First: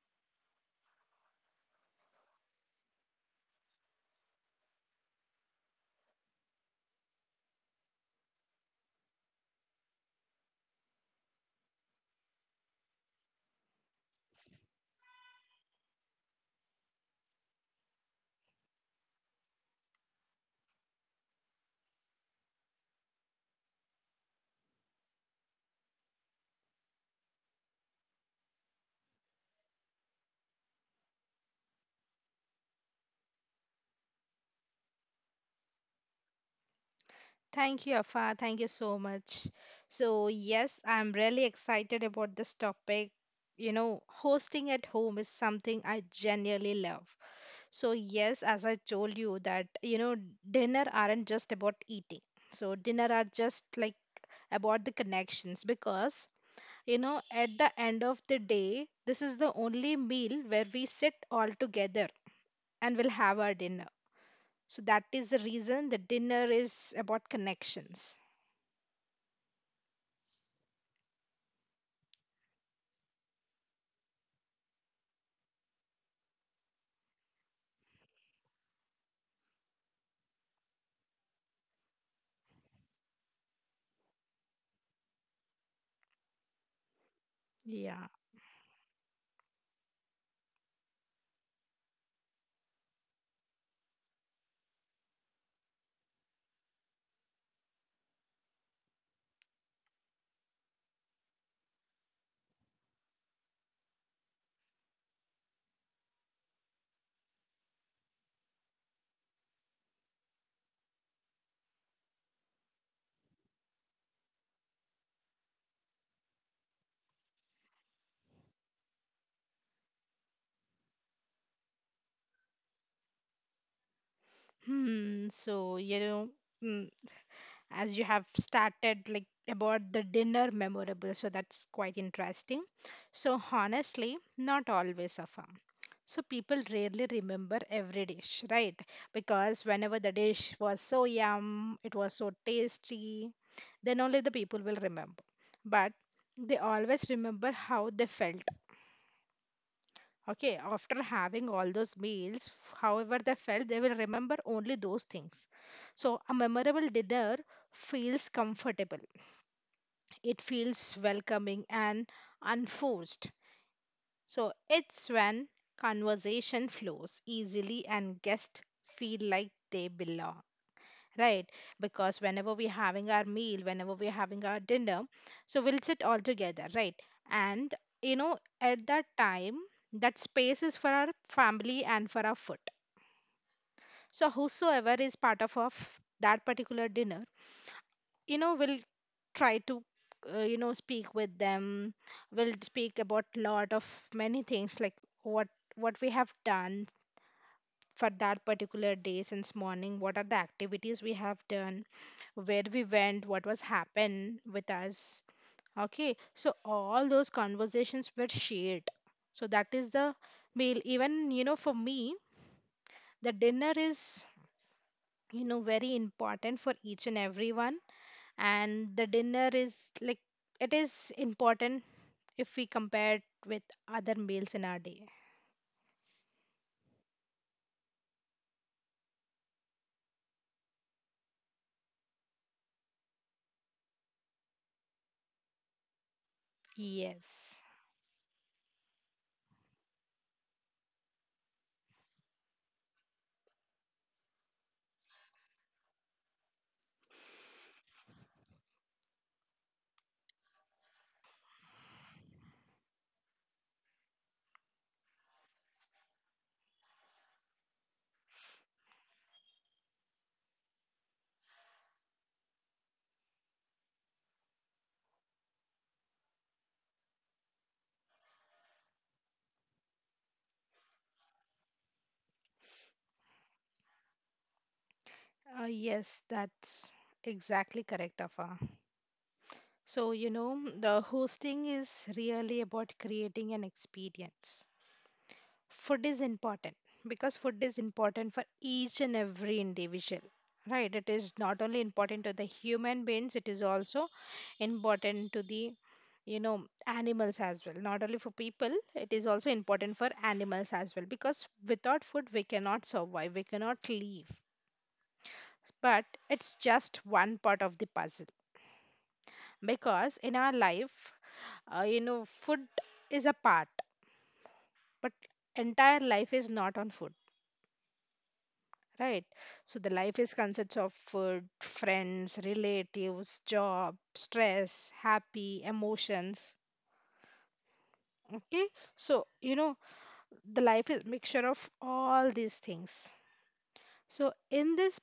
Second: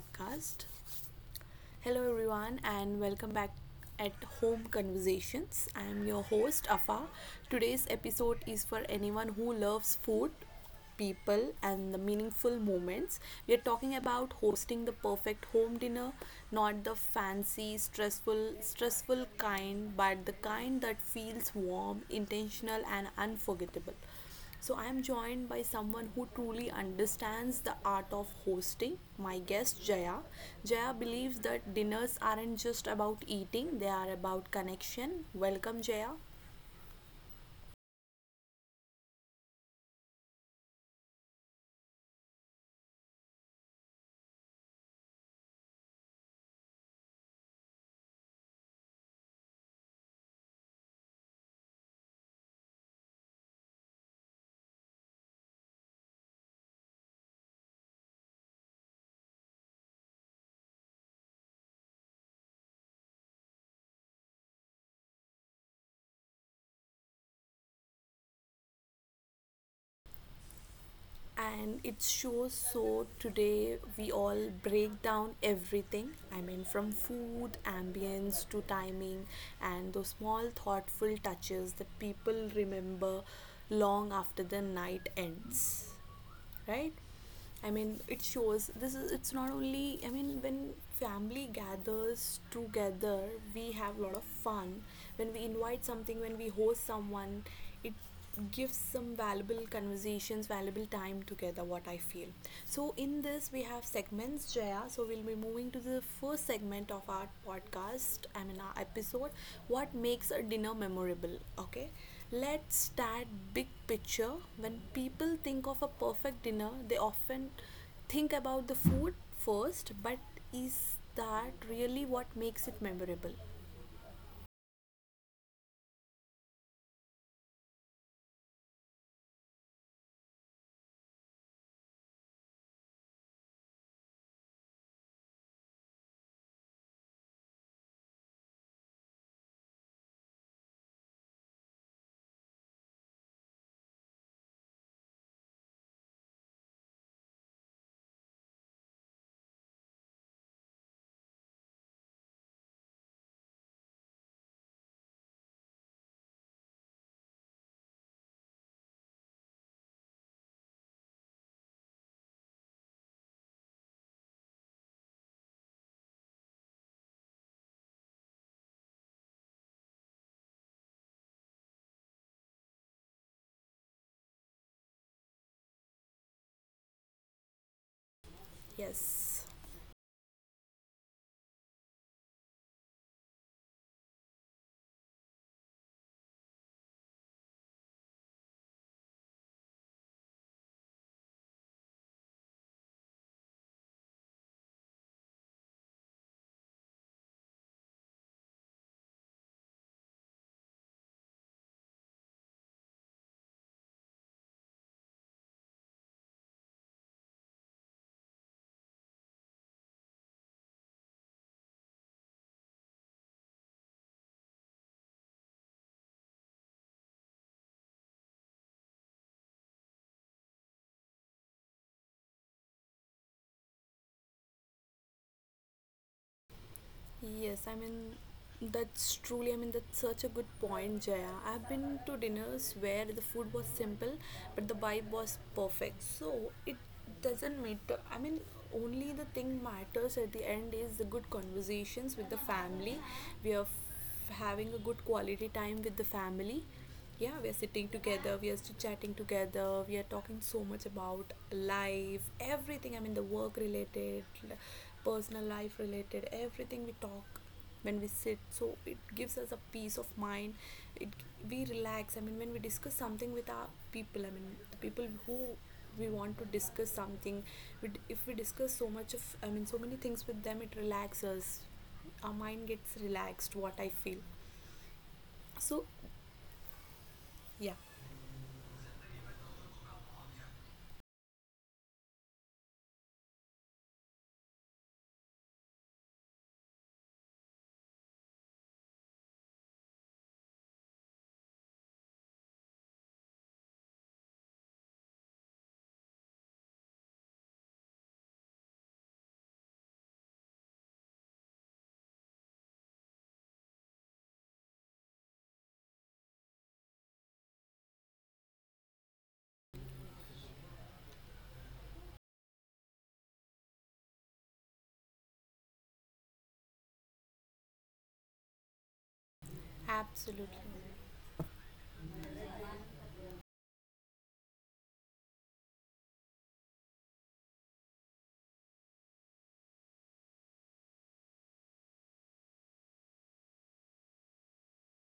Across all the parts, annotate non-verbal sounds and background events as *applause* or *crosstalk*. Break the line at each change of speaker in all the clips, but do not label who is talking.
podcast. Hello everyone and welcome back at Home Conversations. I am your host Afa. Today's episode is for anyone who loves food, people and the meaningful moments. We are talking about hosting the perfect home dinner, not the fancy, stressful kind, but the kind that feels warm, intentional and unforgettable. So, I am joined by someone who truly understands the art of hosting, my guest Jaya. Jaya believes that dinners aren't just about eating, they are about connection. Welcome, Jaya.
Thank you, Afa. Thank you so much. So, yes, I'm really excited about this topic. You know, hosting at home is something I genuinely love. So, yes, as I told you that, you know, dinner aren't just about eating. So, dinner are just like about the connections because, you know, at the end of the day, this is the only meal where we sit all together and we'll have our dinner. So, that is the reason the dinner is about connections.
And it shows. So today we all break down everything. I mean, from food, ambience to timing, and those small thoughtful touches that people remember long after the night ends. Right. I mean
Yeah.
it shows this is, it's not only, I mean when family gathers together we have a lot of fun. When we invite something, when we host someone, it gives some valuable conversations, valuable time together, what I feel. So in this we have segments, Jaya, so we'll be moving to the first segment of our podcast, I mean our episode, what makes a dinner memorable. Okay, let's start big picture. When people think of a perfect dinner, they often think about the food first, but is that really what makes it memorable?
Hmm. So, you know, mm, as you have started like about the dinner memorable, so that's quite interesting. So, honestly, not always a farm. So, people rarely remember every dish, right? Because whenever the dish was so yum, it was so tasty, then only the people will remember. But they always remember how they felt. Okay, after having all those meals, however they felt, they will remember only those things. So, a memorable dinner feels comfortable, it feels welcoming and unforced. So, it's when conversation flows easily and guests feel like they belong, right? Because whenever we're having our meal, whenever we're having our dinner, so we'll sit all together, right? And you know, at that
Yes.
time, that space is for our family and for our food. So whosoever is part of that particular dinner, you know, will try to you know, speak with them. We will speak about lot of many things like what what we have done for that particular day, since morning what are the activities we have done, where we went, what was happened with us. Okay, so all those conversations were shared. So that is the meal. Even you know, for me, the dinner is, you know, very important for each and everyone, and the dinner is like it is important if we compare it with other meals in our day.
Yes, I mean, that's truly, I mean, that's such a good point, Jaya. I've been to dinners where the food was simple, but the vibe was perfect. So it doesn't
Yes.
matter. I mean, only the thing matters at the end is the good conversations with the family. We are having a good quality time with the family. Yeah, we are sitting together, we are chatting together, we are talking so much about life, everything. I mean, the work related, l- personal life related, everything we talk when we sit. So it gives us a peace of mind. It, we relax. I mean, when we discuss something with our people, I mean, the people who we want to discuss something, if we discuss so much of, I mean, so many things with them, it relaxes. Our mind gets relaxed, what I feel.
Uh,
So
yes, that's
yeah,
exactly correct, Afa. So, you know, the hosting is really about creating an experience. Food is important because food is important for each and every individual, right? It is not only important to the human beings, it is also important to the, you know, animals as well. Not only for people, it is also important for animals as well, because without food we cannot survive, we cannot live. But it's just one part of the puzzle, because in our life, you know, food is a part, but entire life is not on food, right? So the life is
absolutely.
consists of food, friends, relatives, job, stress, happy, emotions. Okay, so you know, the life is mixture of all these things. So in this,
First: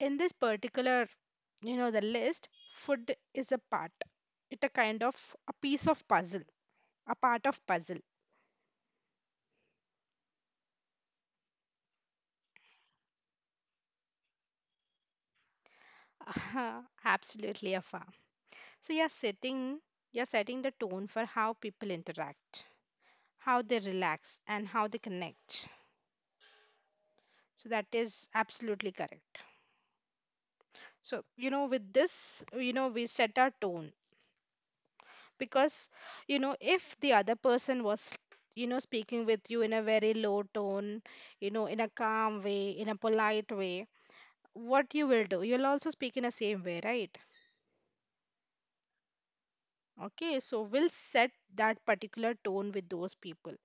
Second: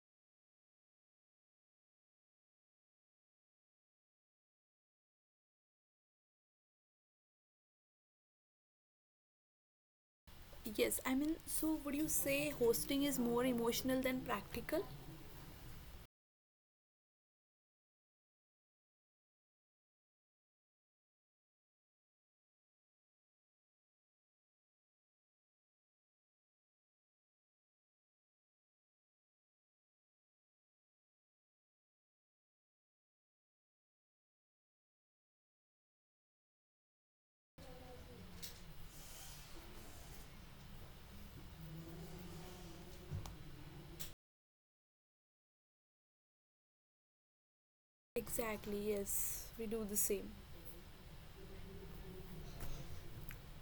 in this particular, you know, the list, food is a part. It a kind of a piece of puzzle, a part of puzzle.
Yes, I mean, so would you say hosting is more emotional than practical?
*laughs* Absolutely, Afa. So you're setting the tone for how people interact, how they relax, and how they connect. So that is absolutely correct. So, you know, with this, you know, we set our tone because, you know, if the other person was, you know, speaking with you in a very low tone, you know, in a calm way, in a polite way, what you will do, you'll also speak in the same way, right?
Exactly, yes, we do the same.
Okay, so we'll set that particular tone with those people.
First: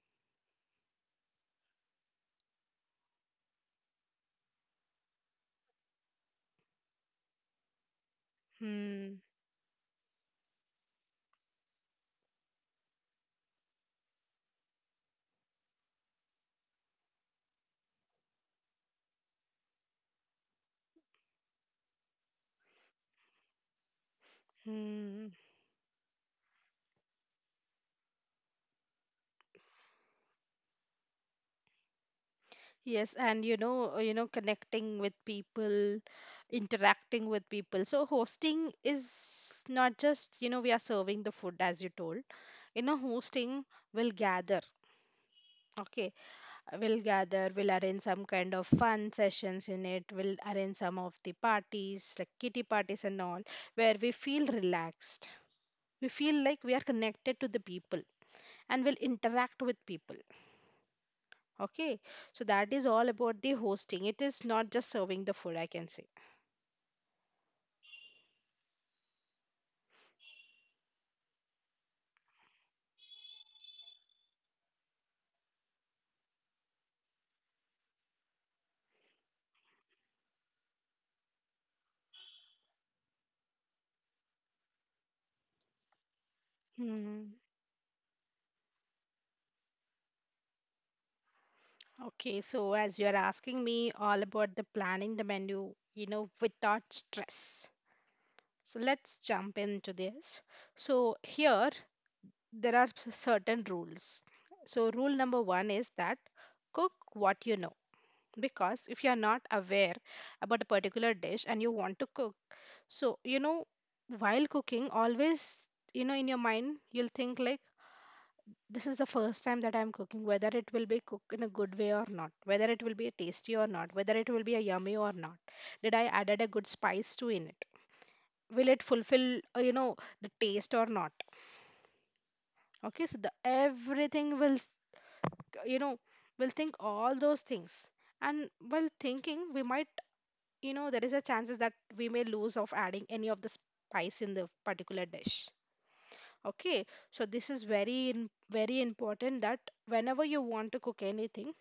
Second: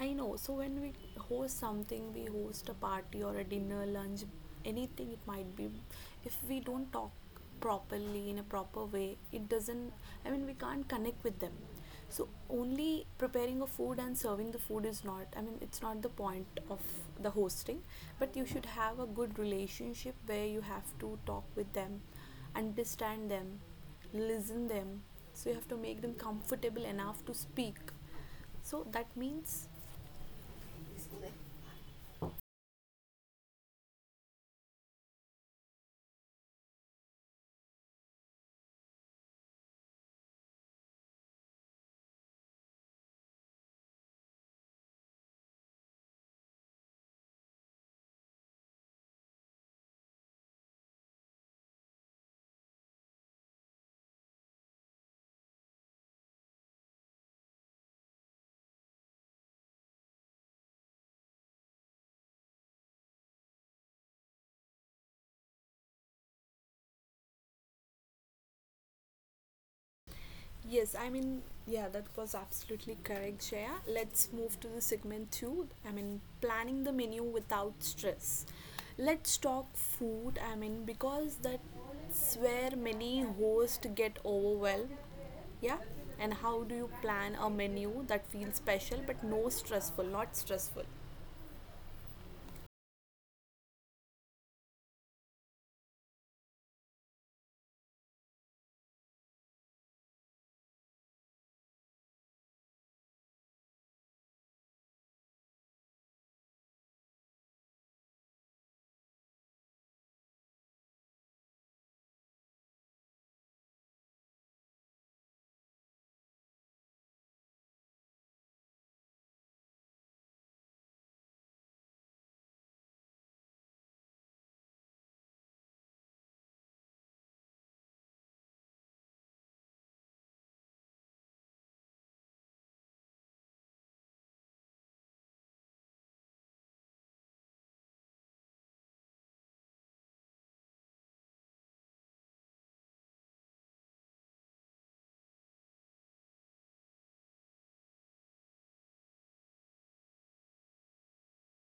I know. So when we host something, we host a party or a dinner, lunch, anything it might be. If we don't talk properly in a proper
Hmm.
way, it doesn't. I mean, we can't connect with them. So only preparing a food and serving the food is not. I mean, it's not the point of the hosting. But you should have a good relationship where you have to talk with them, understand them, listen them.
Hmm.
So you have to make them comfortable enough to speak, so that means.
Yes, and you know, connecting with people, interacting with people. So hosting is not just, you know, we are serving the food as you told. You know, hosting will gather. Okay, we'll gather, we'll arrange some kind of fun sessions in it, we'll arrange some of the parties, like kitty parties and all, where we feel relaxed. We feel like we are connected to the people and we'll interact with people. Okay, so that is all about the hosting. It is not just serving the food, I can say.
Yes, I mean, yeah, that was absolutely correct, Shreya. Let's move to the segment two. I mean, planning the menu without stress. Let's talk food. I mean, because that's where many hosts get overwhelmed. Yeah, and how do you plan
Hmm.
a menu that feels special but no stressful, not stressful?
Okay, so as you are asking me all about the planning the menu, you know, without stress. So let's jump into this. So here there are certain rules. So rule number one is that cook what you know. Because if you are not aware about a particular dish and you want to cook, so you know, while cooking, always you know in your mind you'll think like this is the first time that I'm cooking, whether it will be cooked in a good way or not, whether it will be tasty or not, whether it will be a yummy or not. Did I added a good spice to in it? Will it fulfill, you know, the taste or not? Okay, so the everything will, you know, will think all those things. And while thinking, we might, you know, there is a chances that we may lose of adding any of the spice in the particular dish. Okay, so this is very, very important that whenever you want to cook anything,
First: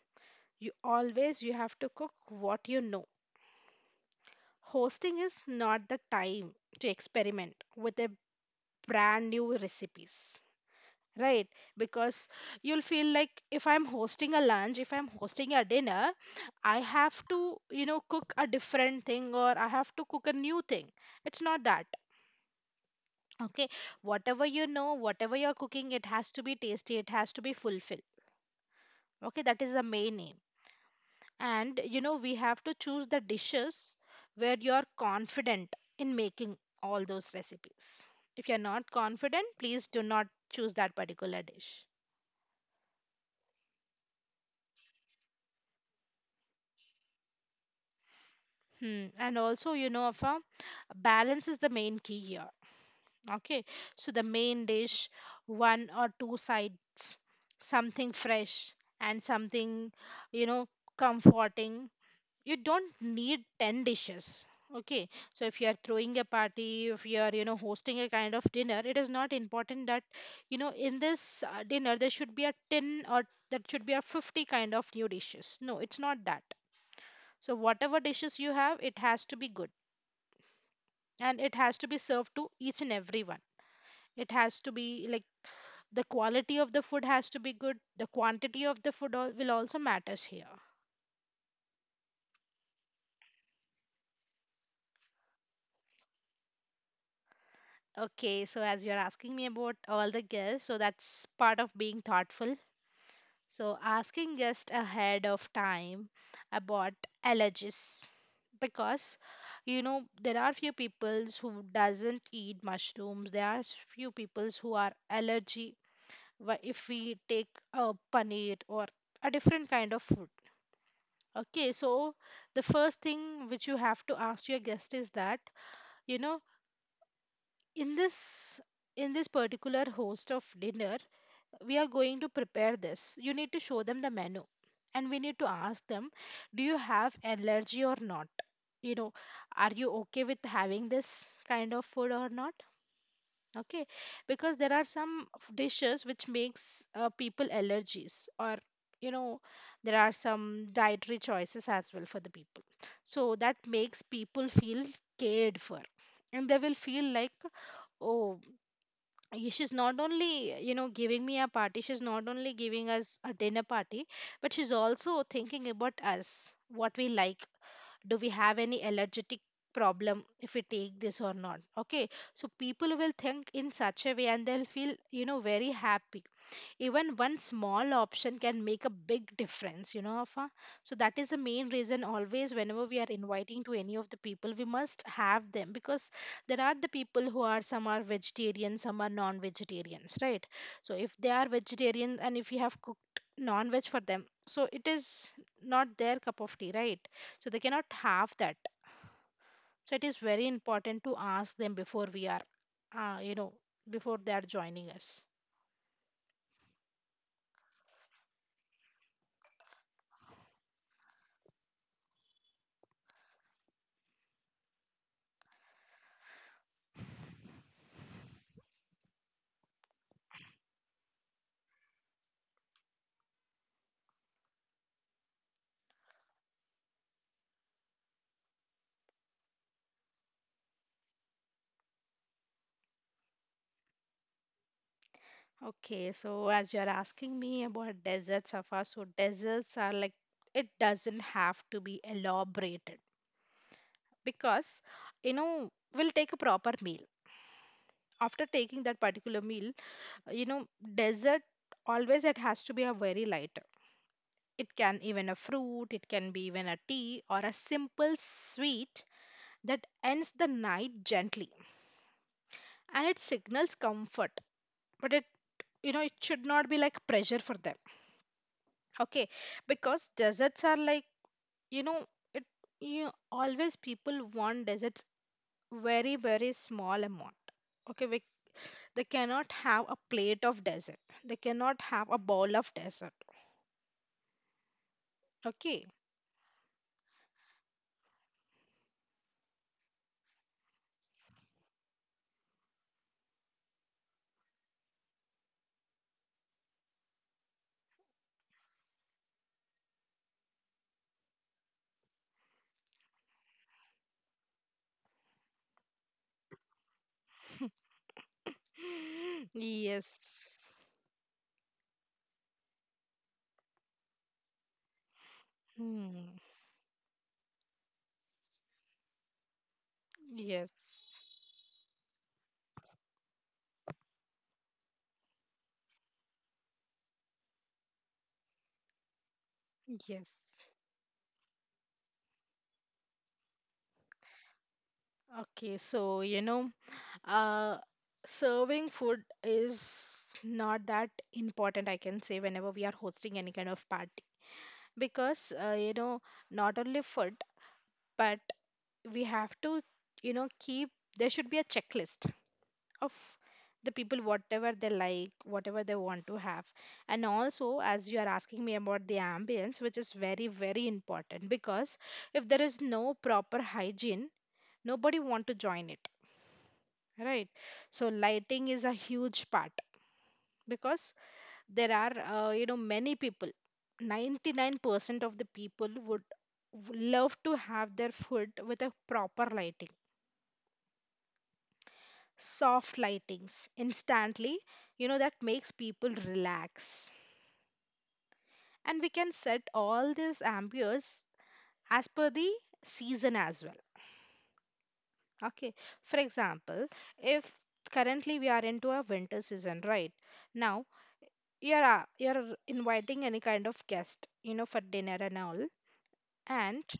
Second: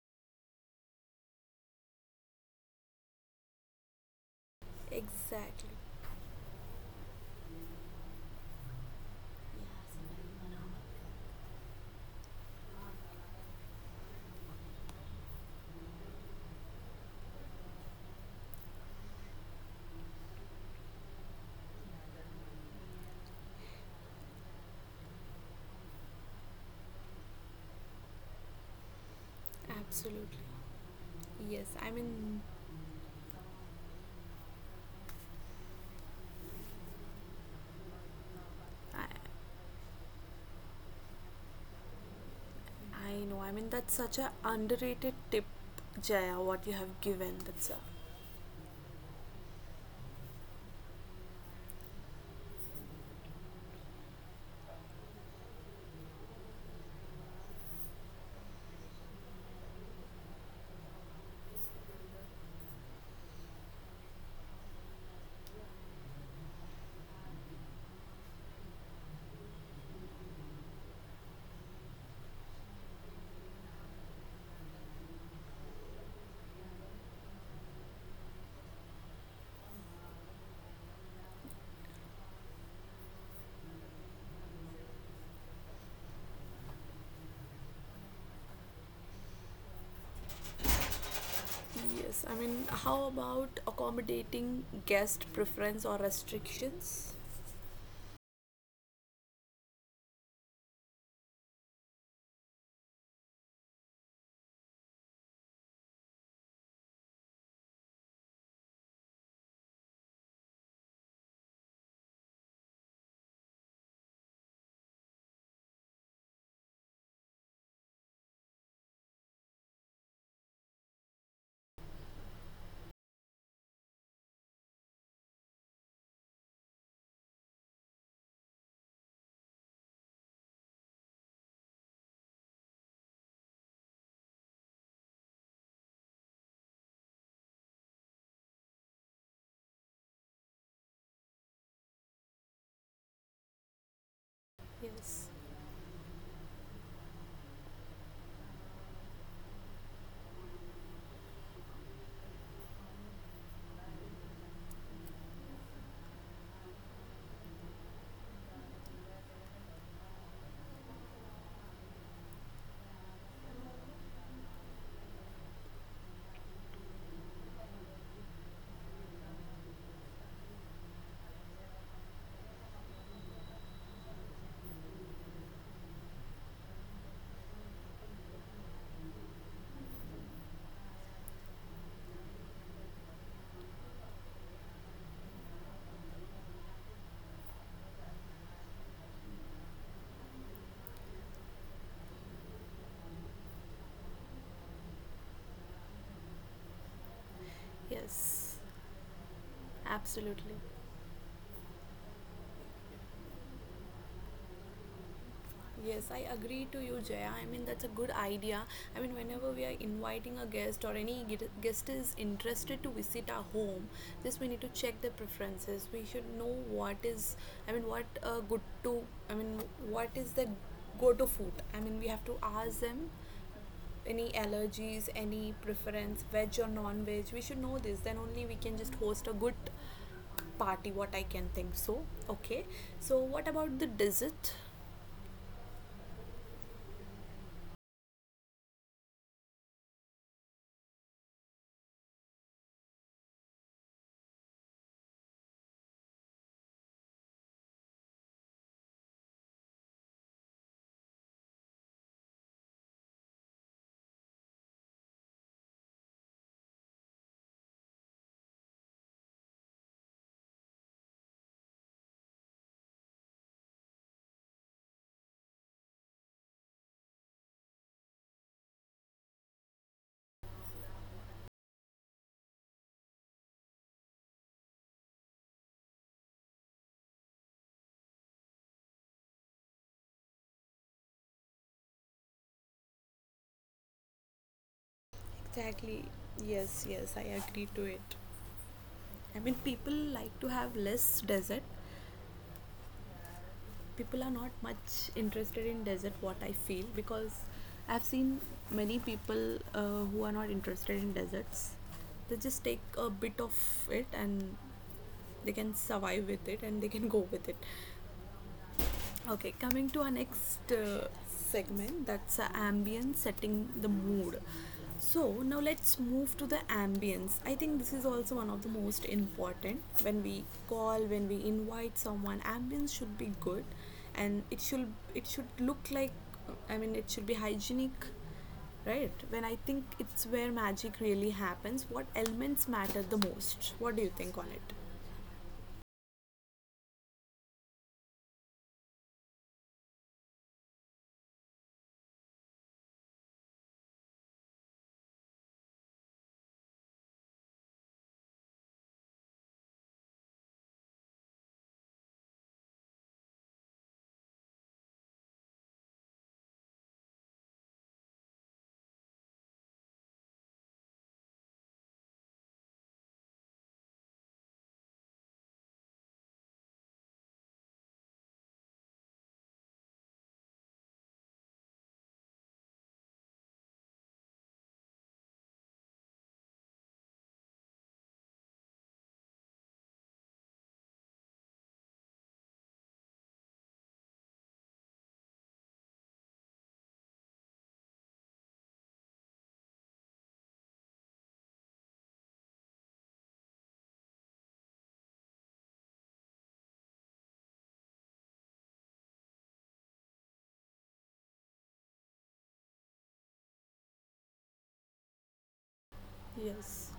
you always you have to cook what you know. Hosting is
Exactly.
not the time to experiment with a brand new recipes, right? Because you'll feel like if I'm hosting a lunch, if I'm hosting a dinner, I have to, you know, cook a different thing or I have to cook a new thing. It's not that. Okay, whatever you know, whatever you're cooking it has to be tasty, it has to be fulfilled. Okay, that is the main aim.
Absolutely. Yes,
And
I
you know, we
mean,
have to choose the dishes where you're confident in making all those recipes. If you're not
I,
confident, please do not choose that particular dish.
I know. I mean, that's such a underrated tip, Jaya, what you have given. That's a.
Hmm. And also you know, of a balance is the main key here. Okay, so the main dish, one or two sides, something fresh, and something, you know, comforting. You don't need 10 dishes. Okay, so if you are throwing a party, if you are, you know, hosting a kind of dinner, it is not important that, you know, in this dinner there should be a 10 or that should be a 50 kind of new dishes. No, it's not that. So whatever dishes you have, it has to be good, and it has to be served to each and everyone. It has to be like the quality of the food has to be good, the quantity of the food will also matters here.
Yes, I mean, how about accommodating guest preference or restrictions?
Okay, so as you're asking me about all the guests, so that's part of being thoughtful. So asking guests ahead of time about allergies, because you know there are few peoples who doesn't eat mushrooms. There are few peoples who are allergy if we take a paneer or a different kind of food. Okay, so the first thing which you have to ask your guest is that, you know, in this, in this particular host of dinner we are going to prepare this. You need to show them the menu and we need to ask them, do you have allergy or not? You know, are you okay with having this kind of food or not? Okay, because there are some
Yes,
dishes which makes people allergies or, you know, there are some dietary choices as well for the people. So that makes people feel cared for, and they will feel like, oh, she's not only, you know, giving me a party, she's not only giving us a dinner party, but she's also thinking about us, what we like. Do we have any allergic problem if we take this or not? Okay, so people will think in such a way and they'll feel, you know, very happy. Even one small option can make a big difference, you know, Afa. So that is the main reason. Always whenever we are inviting to any of the people, we must have them because there are the people who are, some are vegetarian, some are non-vegetarians, right? So if they are vegetarian and if you have cooked non-veg for them, so it is not their cup of tea, right? So they cannot have that.
yes,
So it is very
absolutely.
important to ask them before we are, you know, before they are joining us.
Yes, I agree to you, Jaya. I mean, that's a good idea. I mean, whenever we are inviting a guest or any guest is interested to visit our home, just we need to check their preferences. We should know what is, I mean, what good to, I mean, what is the go to food. I mean, we have to ask them any allergies, any preference, veg or non veg. We should know this. Then only we can just host a good party, what I can think. So, okay. So, what about the dessert?
Okay, so as you're asking me about deserts, Safa, so deserts are like, it doesn't have to be elaborated, because you know we'll take a proper meal. After taking that particular meal, you know, dessert, always it has to be a very lighter. It can even a fruit, it can be even a tea or a simple sweet that ends the night gently and it signals comfort, but it, you know, it should not be like pressure for them. Okay, because deserts are like, you know, it, you always people want deserts very, very small amount. Okay, we, they cannot have a plate of desert. They cannot have a bowl of desert. Okay. *laughs*
Exactly. Yes, yes, I agree to it. I mean, people like to have less desert. People are not much interested in desert, what I feel, because I've seen many people who are not interested in deserts. They just take a bit of it and they can survive with it and they can go with it. Okay, coming to our
Yes.
next segment, that's ambience, setting the mood. So now let's
Hmm.
move to the ambience. I think this is also one of the most important. When we
Yes.
call, when we invite someone, ambience should be good and it should, it should look like, I mean it should be hygienic, right? When I think it's
Yes.
where magic really happens, what elements matter the most? What do you think on it?
Okay, so you know, uh, serving food is not that important, I can say, whenever we are hosting any kind of party because not only food but we have to keep there should be a checklist of the people whatever they like whatever they want to have. And also as you are asking me about the ambience, which is very very important, because if there is no proper hygiene nobody want to join it, right? So lighting is a huge part because there are many people. 99% of the people would love to have their food with a proper lighting. Soft lightings instantly, you know, that makes people relax, and we can set all these ambience as per the season as well. Okay, for example, if currently we are into a winter season right now, you're inviting any kind of guest, you know, for dinner and all. And,
Yes.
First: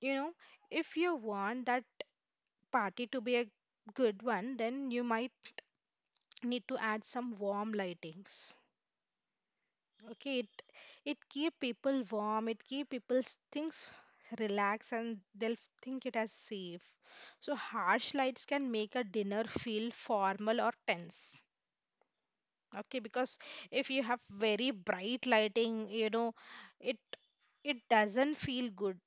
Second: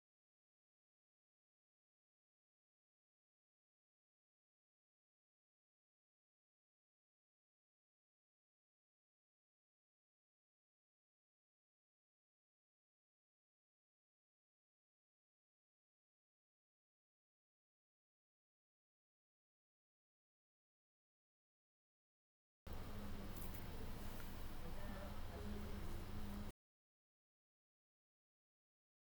you know, if you want that party to be a good one, then you might need to add some warm lightings. Okay, it keep people warm, it keep people's things relaxed, and they'll think it as safe. So harsh lights can make a dinner feel formal or tense. Okay, because if you have very bright lighting, you know, it it doesn't feel good.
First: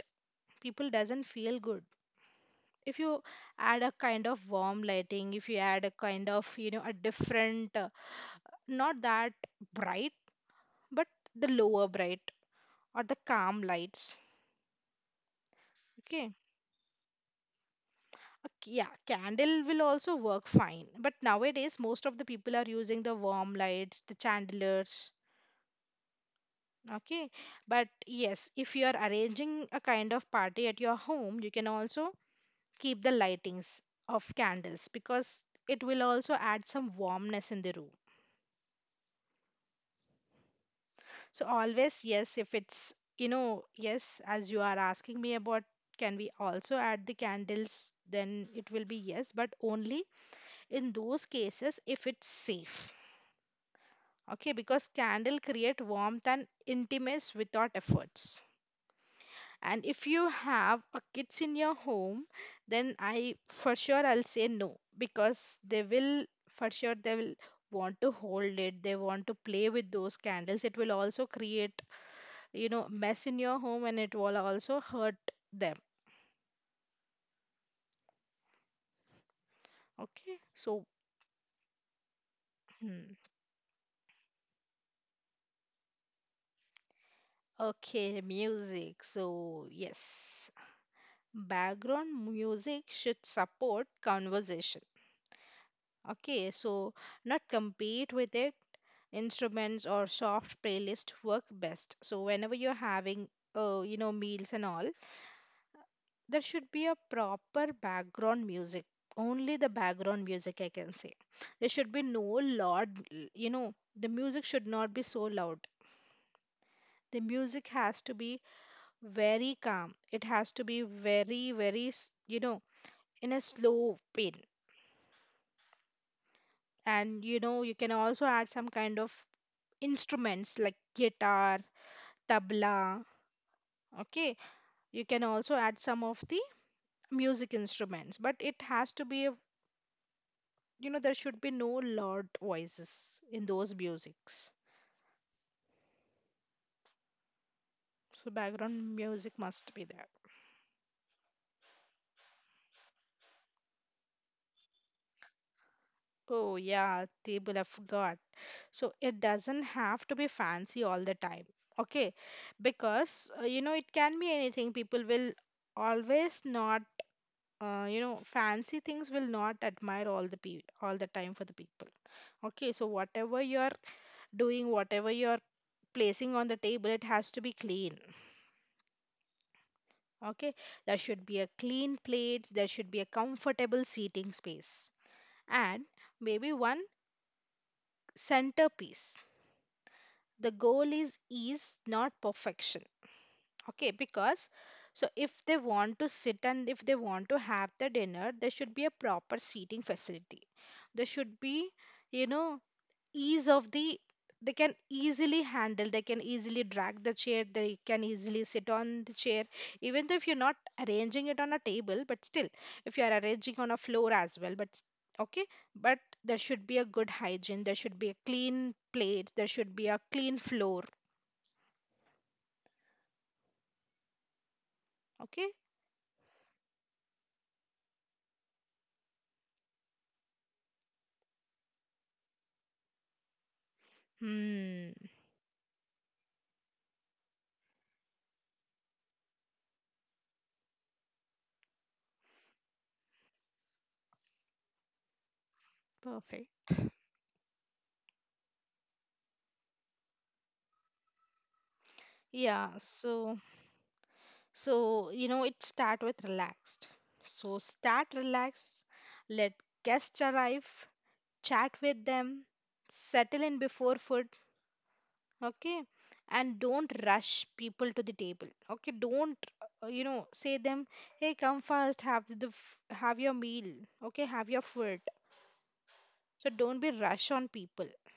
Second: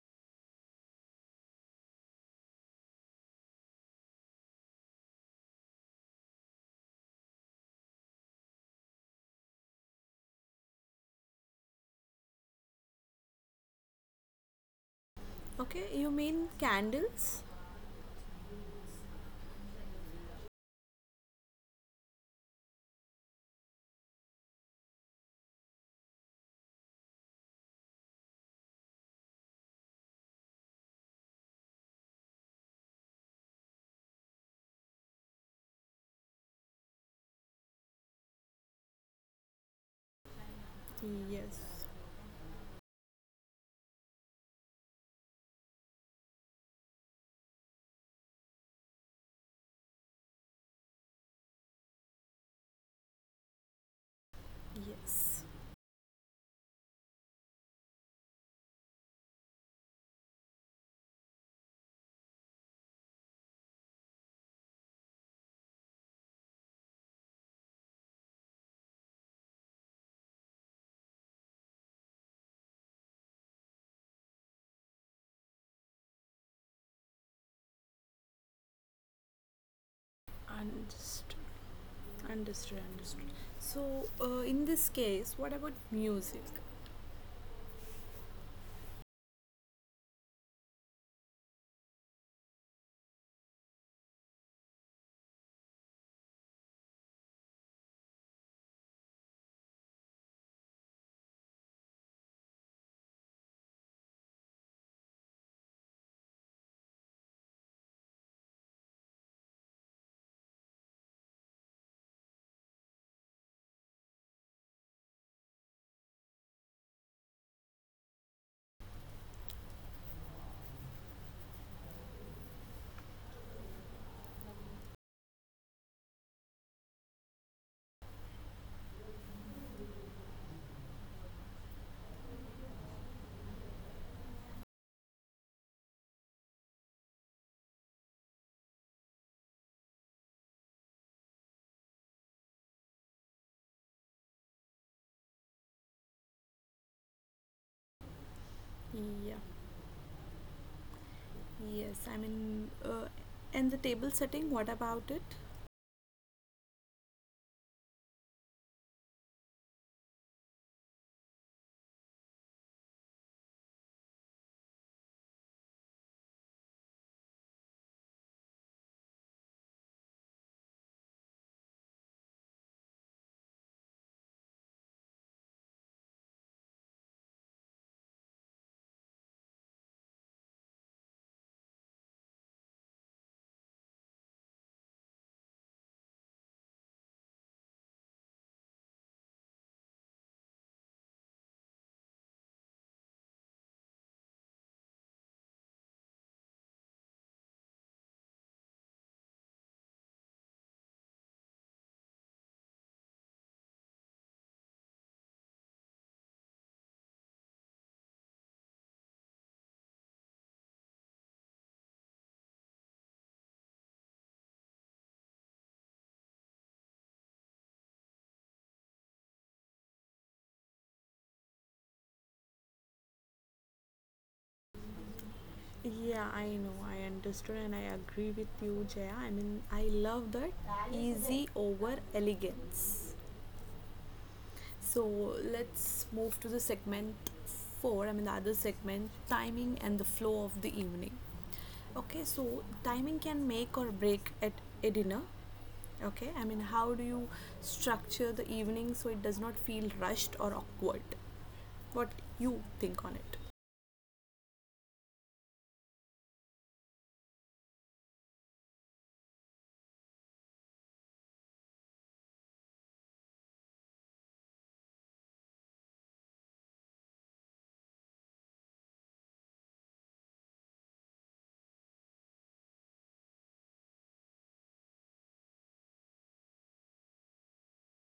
People doesn't feel good. If you add a kind of warm lighting, if you add a kind of, you know, a different not that bright but the lower bright or the calm lights.
Okay, you
Okay.
mean candles?
A yeah, candle will also work fine, but nowadays most of the people are using the warm lights, the chandeliers. Okay, but yes, if you are arranging a kind of party at your home, you can also keep the lightings of candles, because it will also add some warmness in the room. So
Yes.
always, yes, if it's, you know, yes, as you are asking me about can we also add the candles, then it will be yes, but only in those cases if it's safe. Okay, because candle
Yes,
create warmth and intimacy without efforts. And if you have a kids in your home, then I for sure I'll say no, because they will for sure they will want to hold it, they want to play with those candles. It will also create, you know, mess in your home, and it will also hurt them. Okay, so
understood,
hmm.
understood. So, in this case, what about music?
Okay, music, so yes, background music should support conversation. Okay, so not compete with it. Instruments or soft playlist work best. So whenever you're having meals and all, there should be a proper background music. Only the background music, I can say. There should be no loud, you know, the music should not be so loud. The music has to be very calm. It has to be very very you know, in a slow pace. And you know, you can also add some kind of instruments like guitar, tabla. Okay, you can also add some of the music instruments, but it has to be a, you know, there should be no loud voices in those musics. So background
Yeah,
music must be there.
yes, I mean, and the table setting, what about it?
Oh yeah, table, I forgot. So it doesn't have to be fancy all the time. Okay, because it can be anything. People will always not fancy things will not admire all the all the time for the people. Okay, so whatever you're doing, whatever you're placing on the table, it has to be clean. Okay, there should be a clean plates, there should be a comfortable seating space, and maybe one centerpiece. The goal is ease, not perfection. Okay, because so if they want to sit and if they want to have the dinner, there should be a proper seating facility. There should be, you know, ease of the they can easily handle, they can easily drag the chair, they can easily sit on the chair. Even though if you're not arranging it on a table, but still, if you are arranging on a floor as well but okay, but there should be a good hygiene, there should be a clean plate, there should be a clean floor. Okay.
Yeah, I know, I understood, and I agree with you, Jaya. I mean, I love that easy over elegance.
Hmm.
So let's move to the segment four, I mean, the other segment, timing and the flow of the evening. Okay, so timing can make or break at a dinner. Okay,
Perfect.
I mean, how do you structure the evening so it does not feel rushed or awkward? What
yeah
you think on
so
it?
so you know, it start with relaxed. So start relaxed, let guests arrive, chat with them, settle in before food, okay? And don't rush people to the table, okay? Don't, you know, say them, hey, come first, have the have your meal, okay? Have your food. So don't be rush on people. *laughs*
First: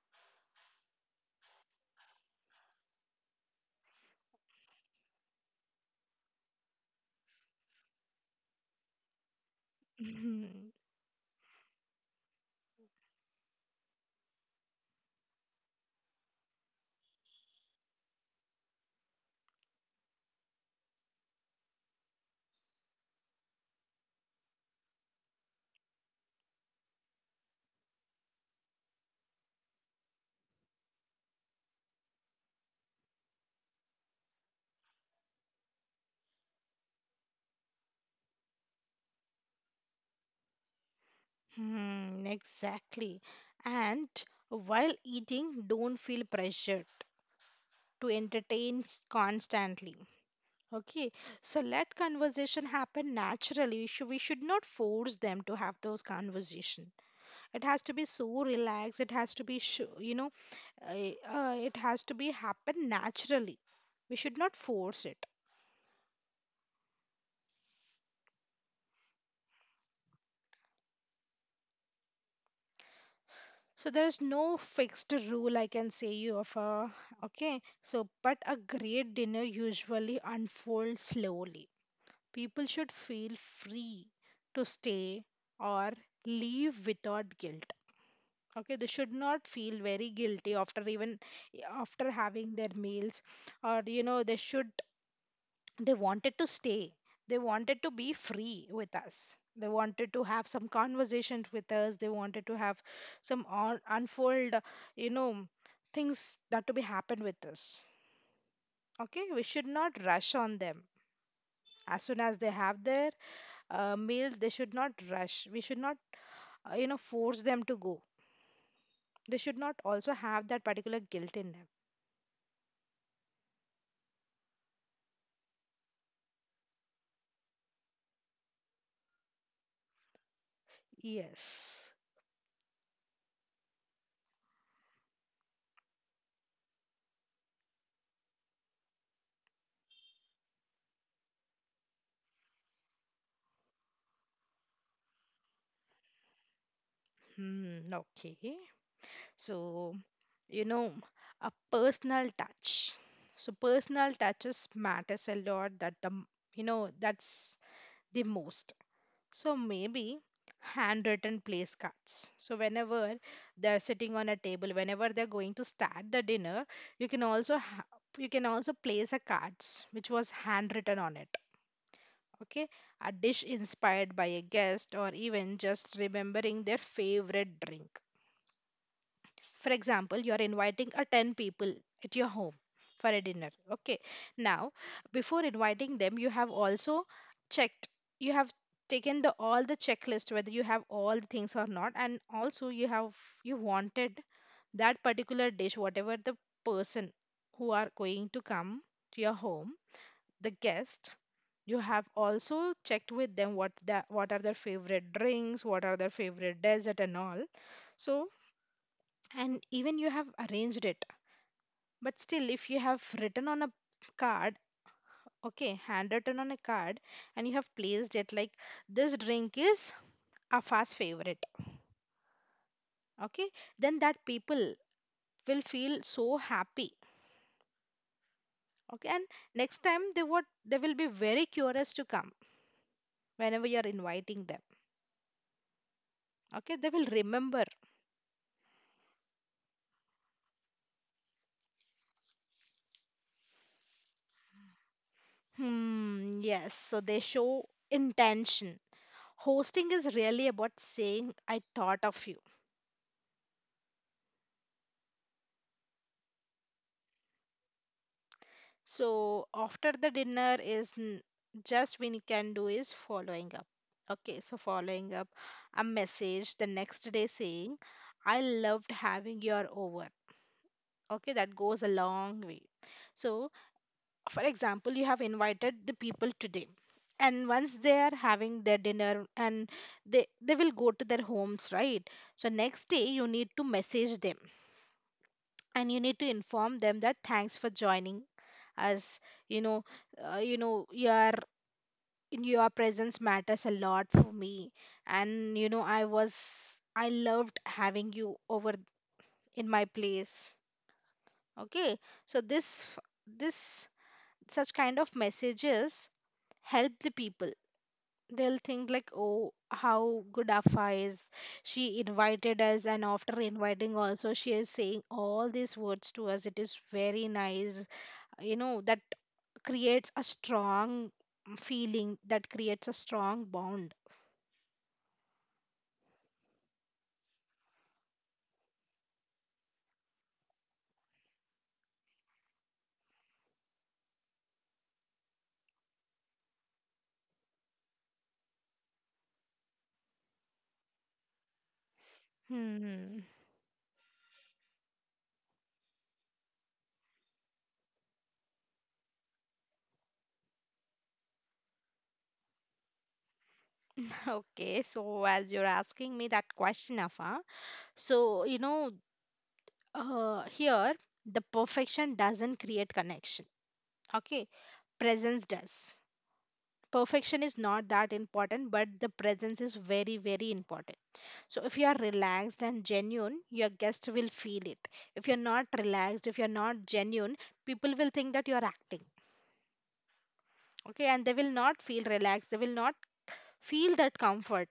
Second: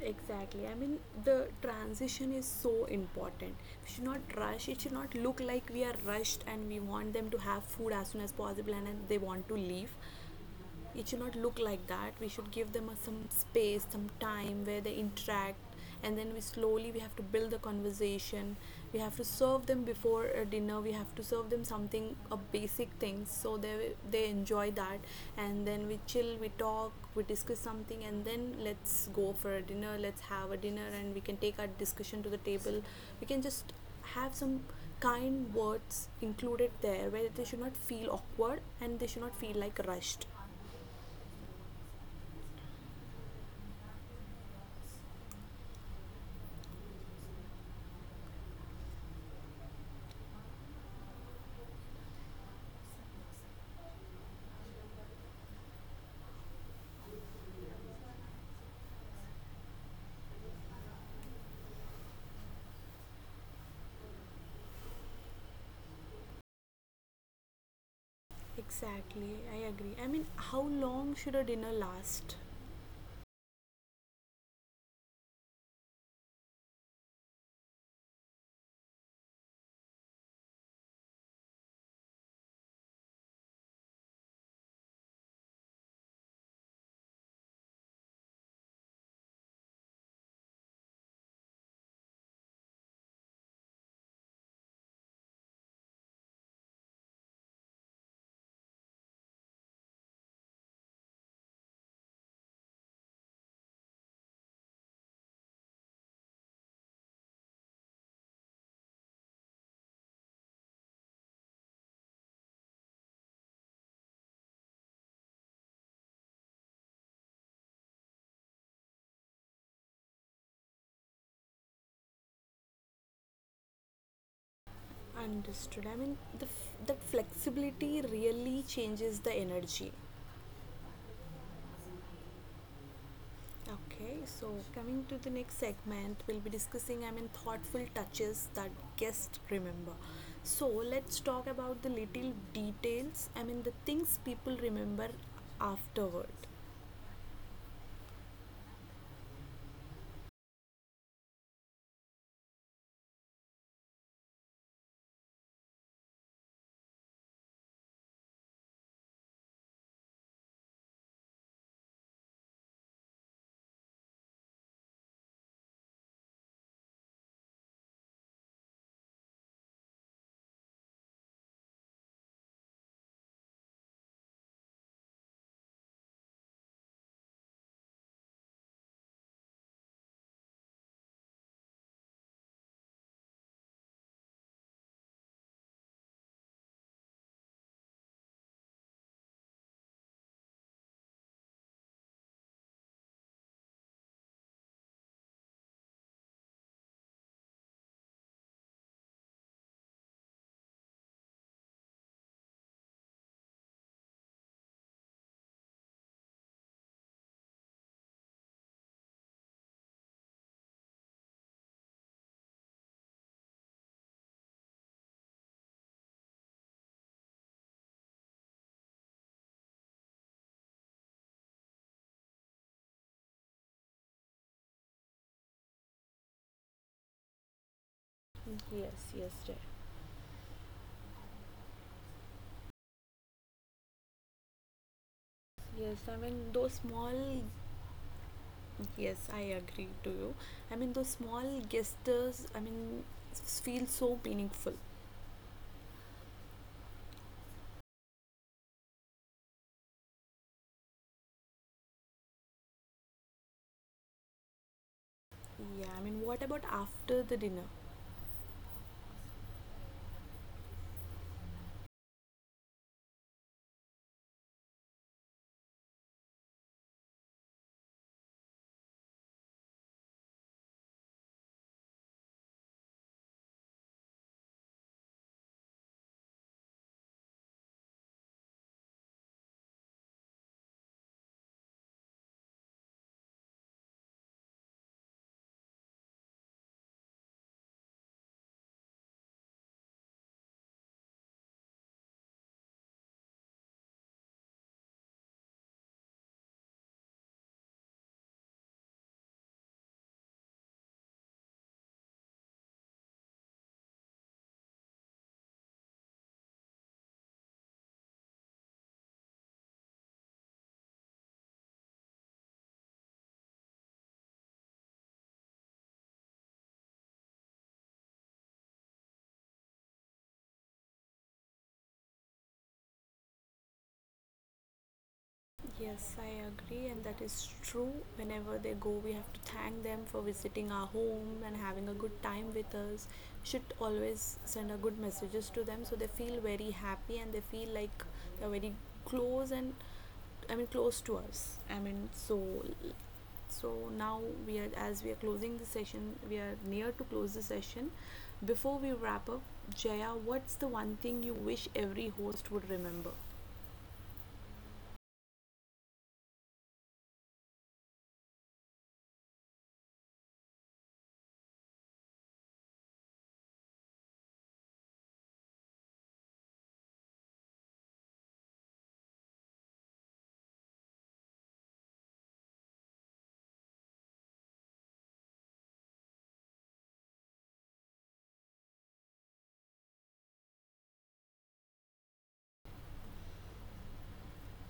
Exactly. I mean, the transition is so important. We should not rush. It should not look like we are rushed and we want them to have food as soon as possible and then they want to leave.
Mhm.
It should not look like that. We should give them a, some space, some time where they interact, and then we slowly we have to build the conversation. We have to serve them before dinner, we have to serve them something, a basic things so they enjoy that. And then we chill, we talk, we discuss something, and then let's go for a dinner, let's have a dinner, and we can take our discussion to the table. We can just have some kind words included there, where they should not feel awkward and they should not feel like rushed.
Hmm, exactly. And while eating, don't feel pressured to entertain constantly. Okay, so let conversation happen naturally. We should not force them to have those conversation. It has to be so relaxed. It has to be, it has to be happen naturally. We should not force it.
Exactly, I agree. I mean, how long should a dinner last?
So there is no fixed rule, I can say, you of a. Okay. So but a great dinner usually unfolds slowly. People should feel free to stay or leave without guilt. Okay, they should not feel very guilty after, even after having their meals. Or you know, they should, they wanted to stay, they wanted to be free with us, they wanted to have some conversations with us, they wanted to have some on, unfold you know things that to be happened with us. Okay, we should not rush on them. As soon as they have their meals, they should not rush. We should not force them to go. They should not also have that particular guilt in them.
Understood. I mean, the that flexibility really changes the energy.
Yes.
Okay, so coming to the next segment, we'll be discussing, I mean, thoughtful touches that guests remember. So let's talk about the little details. I mean, the things people remember afterward.
Hmm, okay. So, you know, a personal touch. So personal touches matters a lot that the you know, that's the most. So maybe handwritten place cards. So whenever they're sitting on a table, whenever they're going to start the dinner, you can also you can also place a cards which was handwritten on it. Okay, a dish inspired by a guest or even just remembering their favorite drink. For example, you're inviting a 10 people at your home for a dinner, okay? Now, before inviting them, you have also checked, you have taken the all the checklist whether you have all the things or not. And also you have, you wanted that particular dish whatever the person who are going to come to your home, the guest, you have also checked with them what the what are their favorite drinks, what are their favorite dessert and all. So, and even you have arranged it, but still, if you have written on a card, okay, handwritten on a card, and you have placed it like this drink is a fast favorite, okay, then that people will feel so happy,
Yes,
okay,
yes,
and
Jay.
next time they would they will be very curious to come whenever you are inviting them,
Yes, I mean those
okay, they will
small.
remember.
Yes, I agree to you. I mean, those small gestures, I mean, feel so meaningful.
Hmm, yes, so they show intention. Hosting is really about saying I thought of you.
Yeah, I mean, what about after the dinner?
So after the dinner is just we can do is following up. Okay, so following up a message the next day saying, I loved having your over. Okay, that goes a long way. So, for example, you have invited the people today. And once they are having their dinner and they will go to their homes, right? So next day you need to message them, and you need to inform them that thanks for joining. As you know, uh, you know your your presence matters a lot for me. And you know, I loved having you over in my place, okay? So this this such kind of messages help the people. They'll think like, oh, how good Afa is, she invited us, and after inviting also she is saying all these words to us, it is very nice. You know, that creates a strong feeling, that creates a strong bond.
Yes, I agree, and that is true. Whenever they go, we have to thank them for visiting our home and having a good time with us. Should always send a good messages to them so they feel very happy and they feel like they're very close and, I mean, close to us. I mean, so
Hmm.
so now we are, as we are closing the session, we are near to close the session. Before we wrap up, Jaya, what's the one thing you wish every host would remember?
*laughs* Okay, so as you're asking me that question, Afa, so you know, here the perfection doesn't create connection. Okay, presence does. Perfection is not that important, but the presence is very, very important. So if you are relaxed and genuine, your guest will feel it. If you're not relaxed, if you're not genuine, people will think that you're acting. Okay, and they will not feel relaxed, they will not feel that comfort.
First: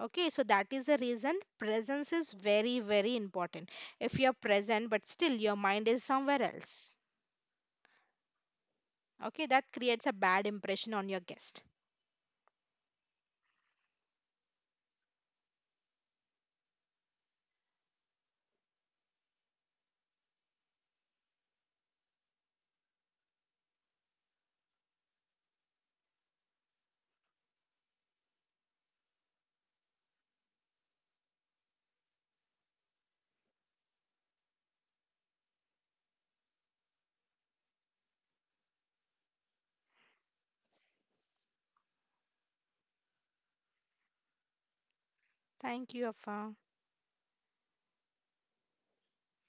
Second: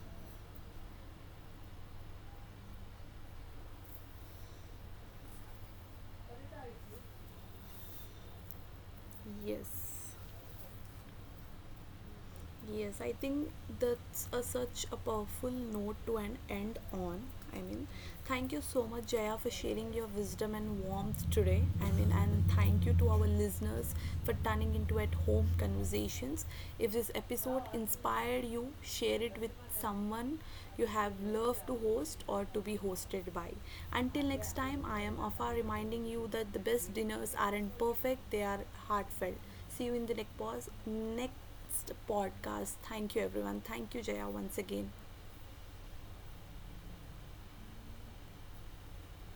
Okay, so that is the reason presence is very very important. If you are present but still your mind is somewhere else, okay, that creates
Yes.
a bad impression on your guest.
Yes, I think that's a, such a powerful note to an end on. I mean, thank you so much, Jaya, for sharing your wisdom and warmth today. I mean, and thank you to our listeners for turning into At Home Conversations. If this episode inspired you, share it with someone you have loved to host or to be hosted by. Until next time, I am Afa, reminding you that the best dinners aren't perfect, they are heartfelt. See you in the next pause. Next podcast. Thank you, everyone. Thank you, Jaya, once again.
Thank you, Afa.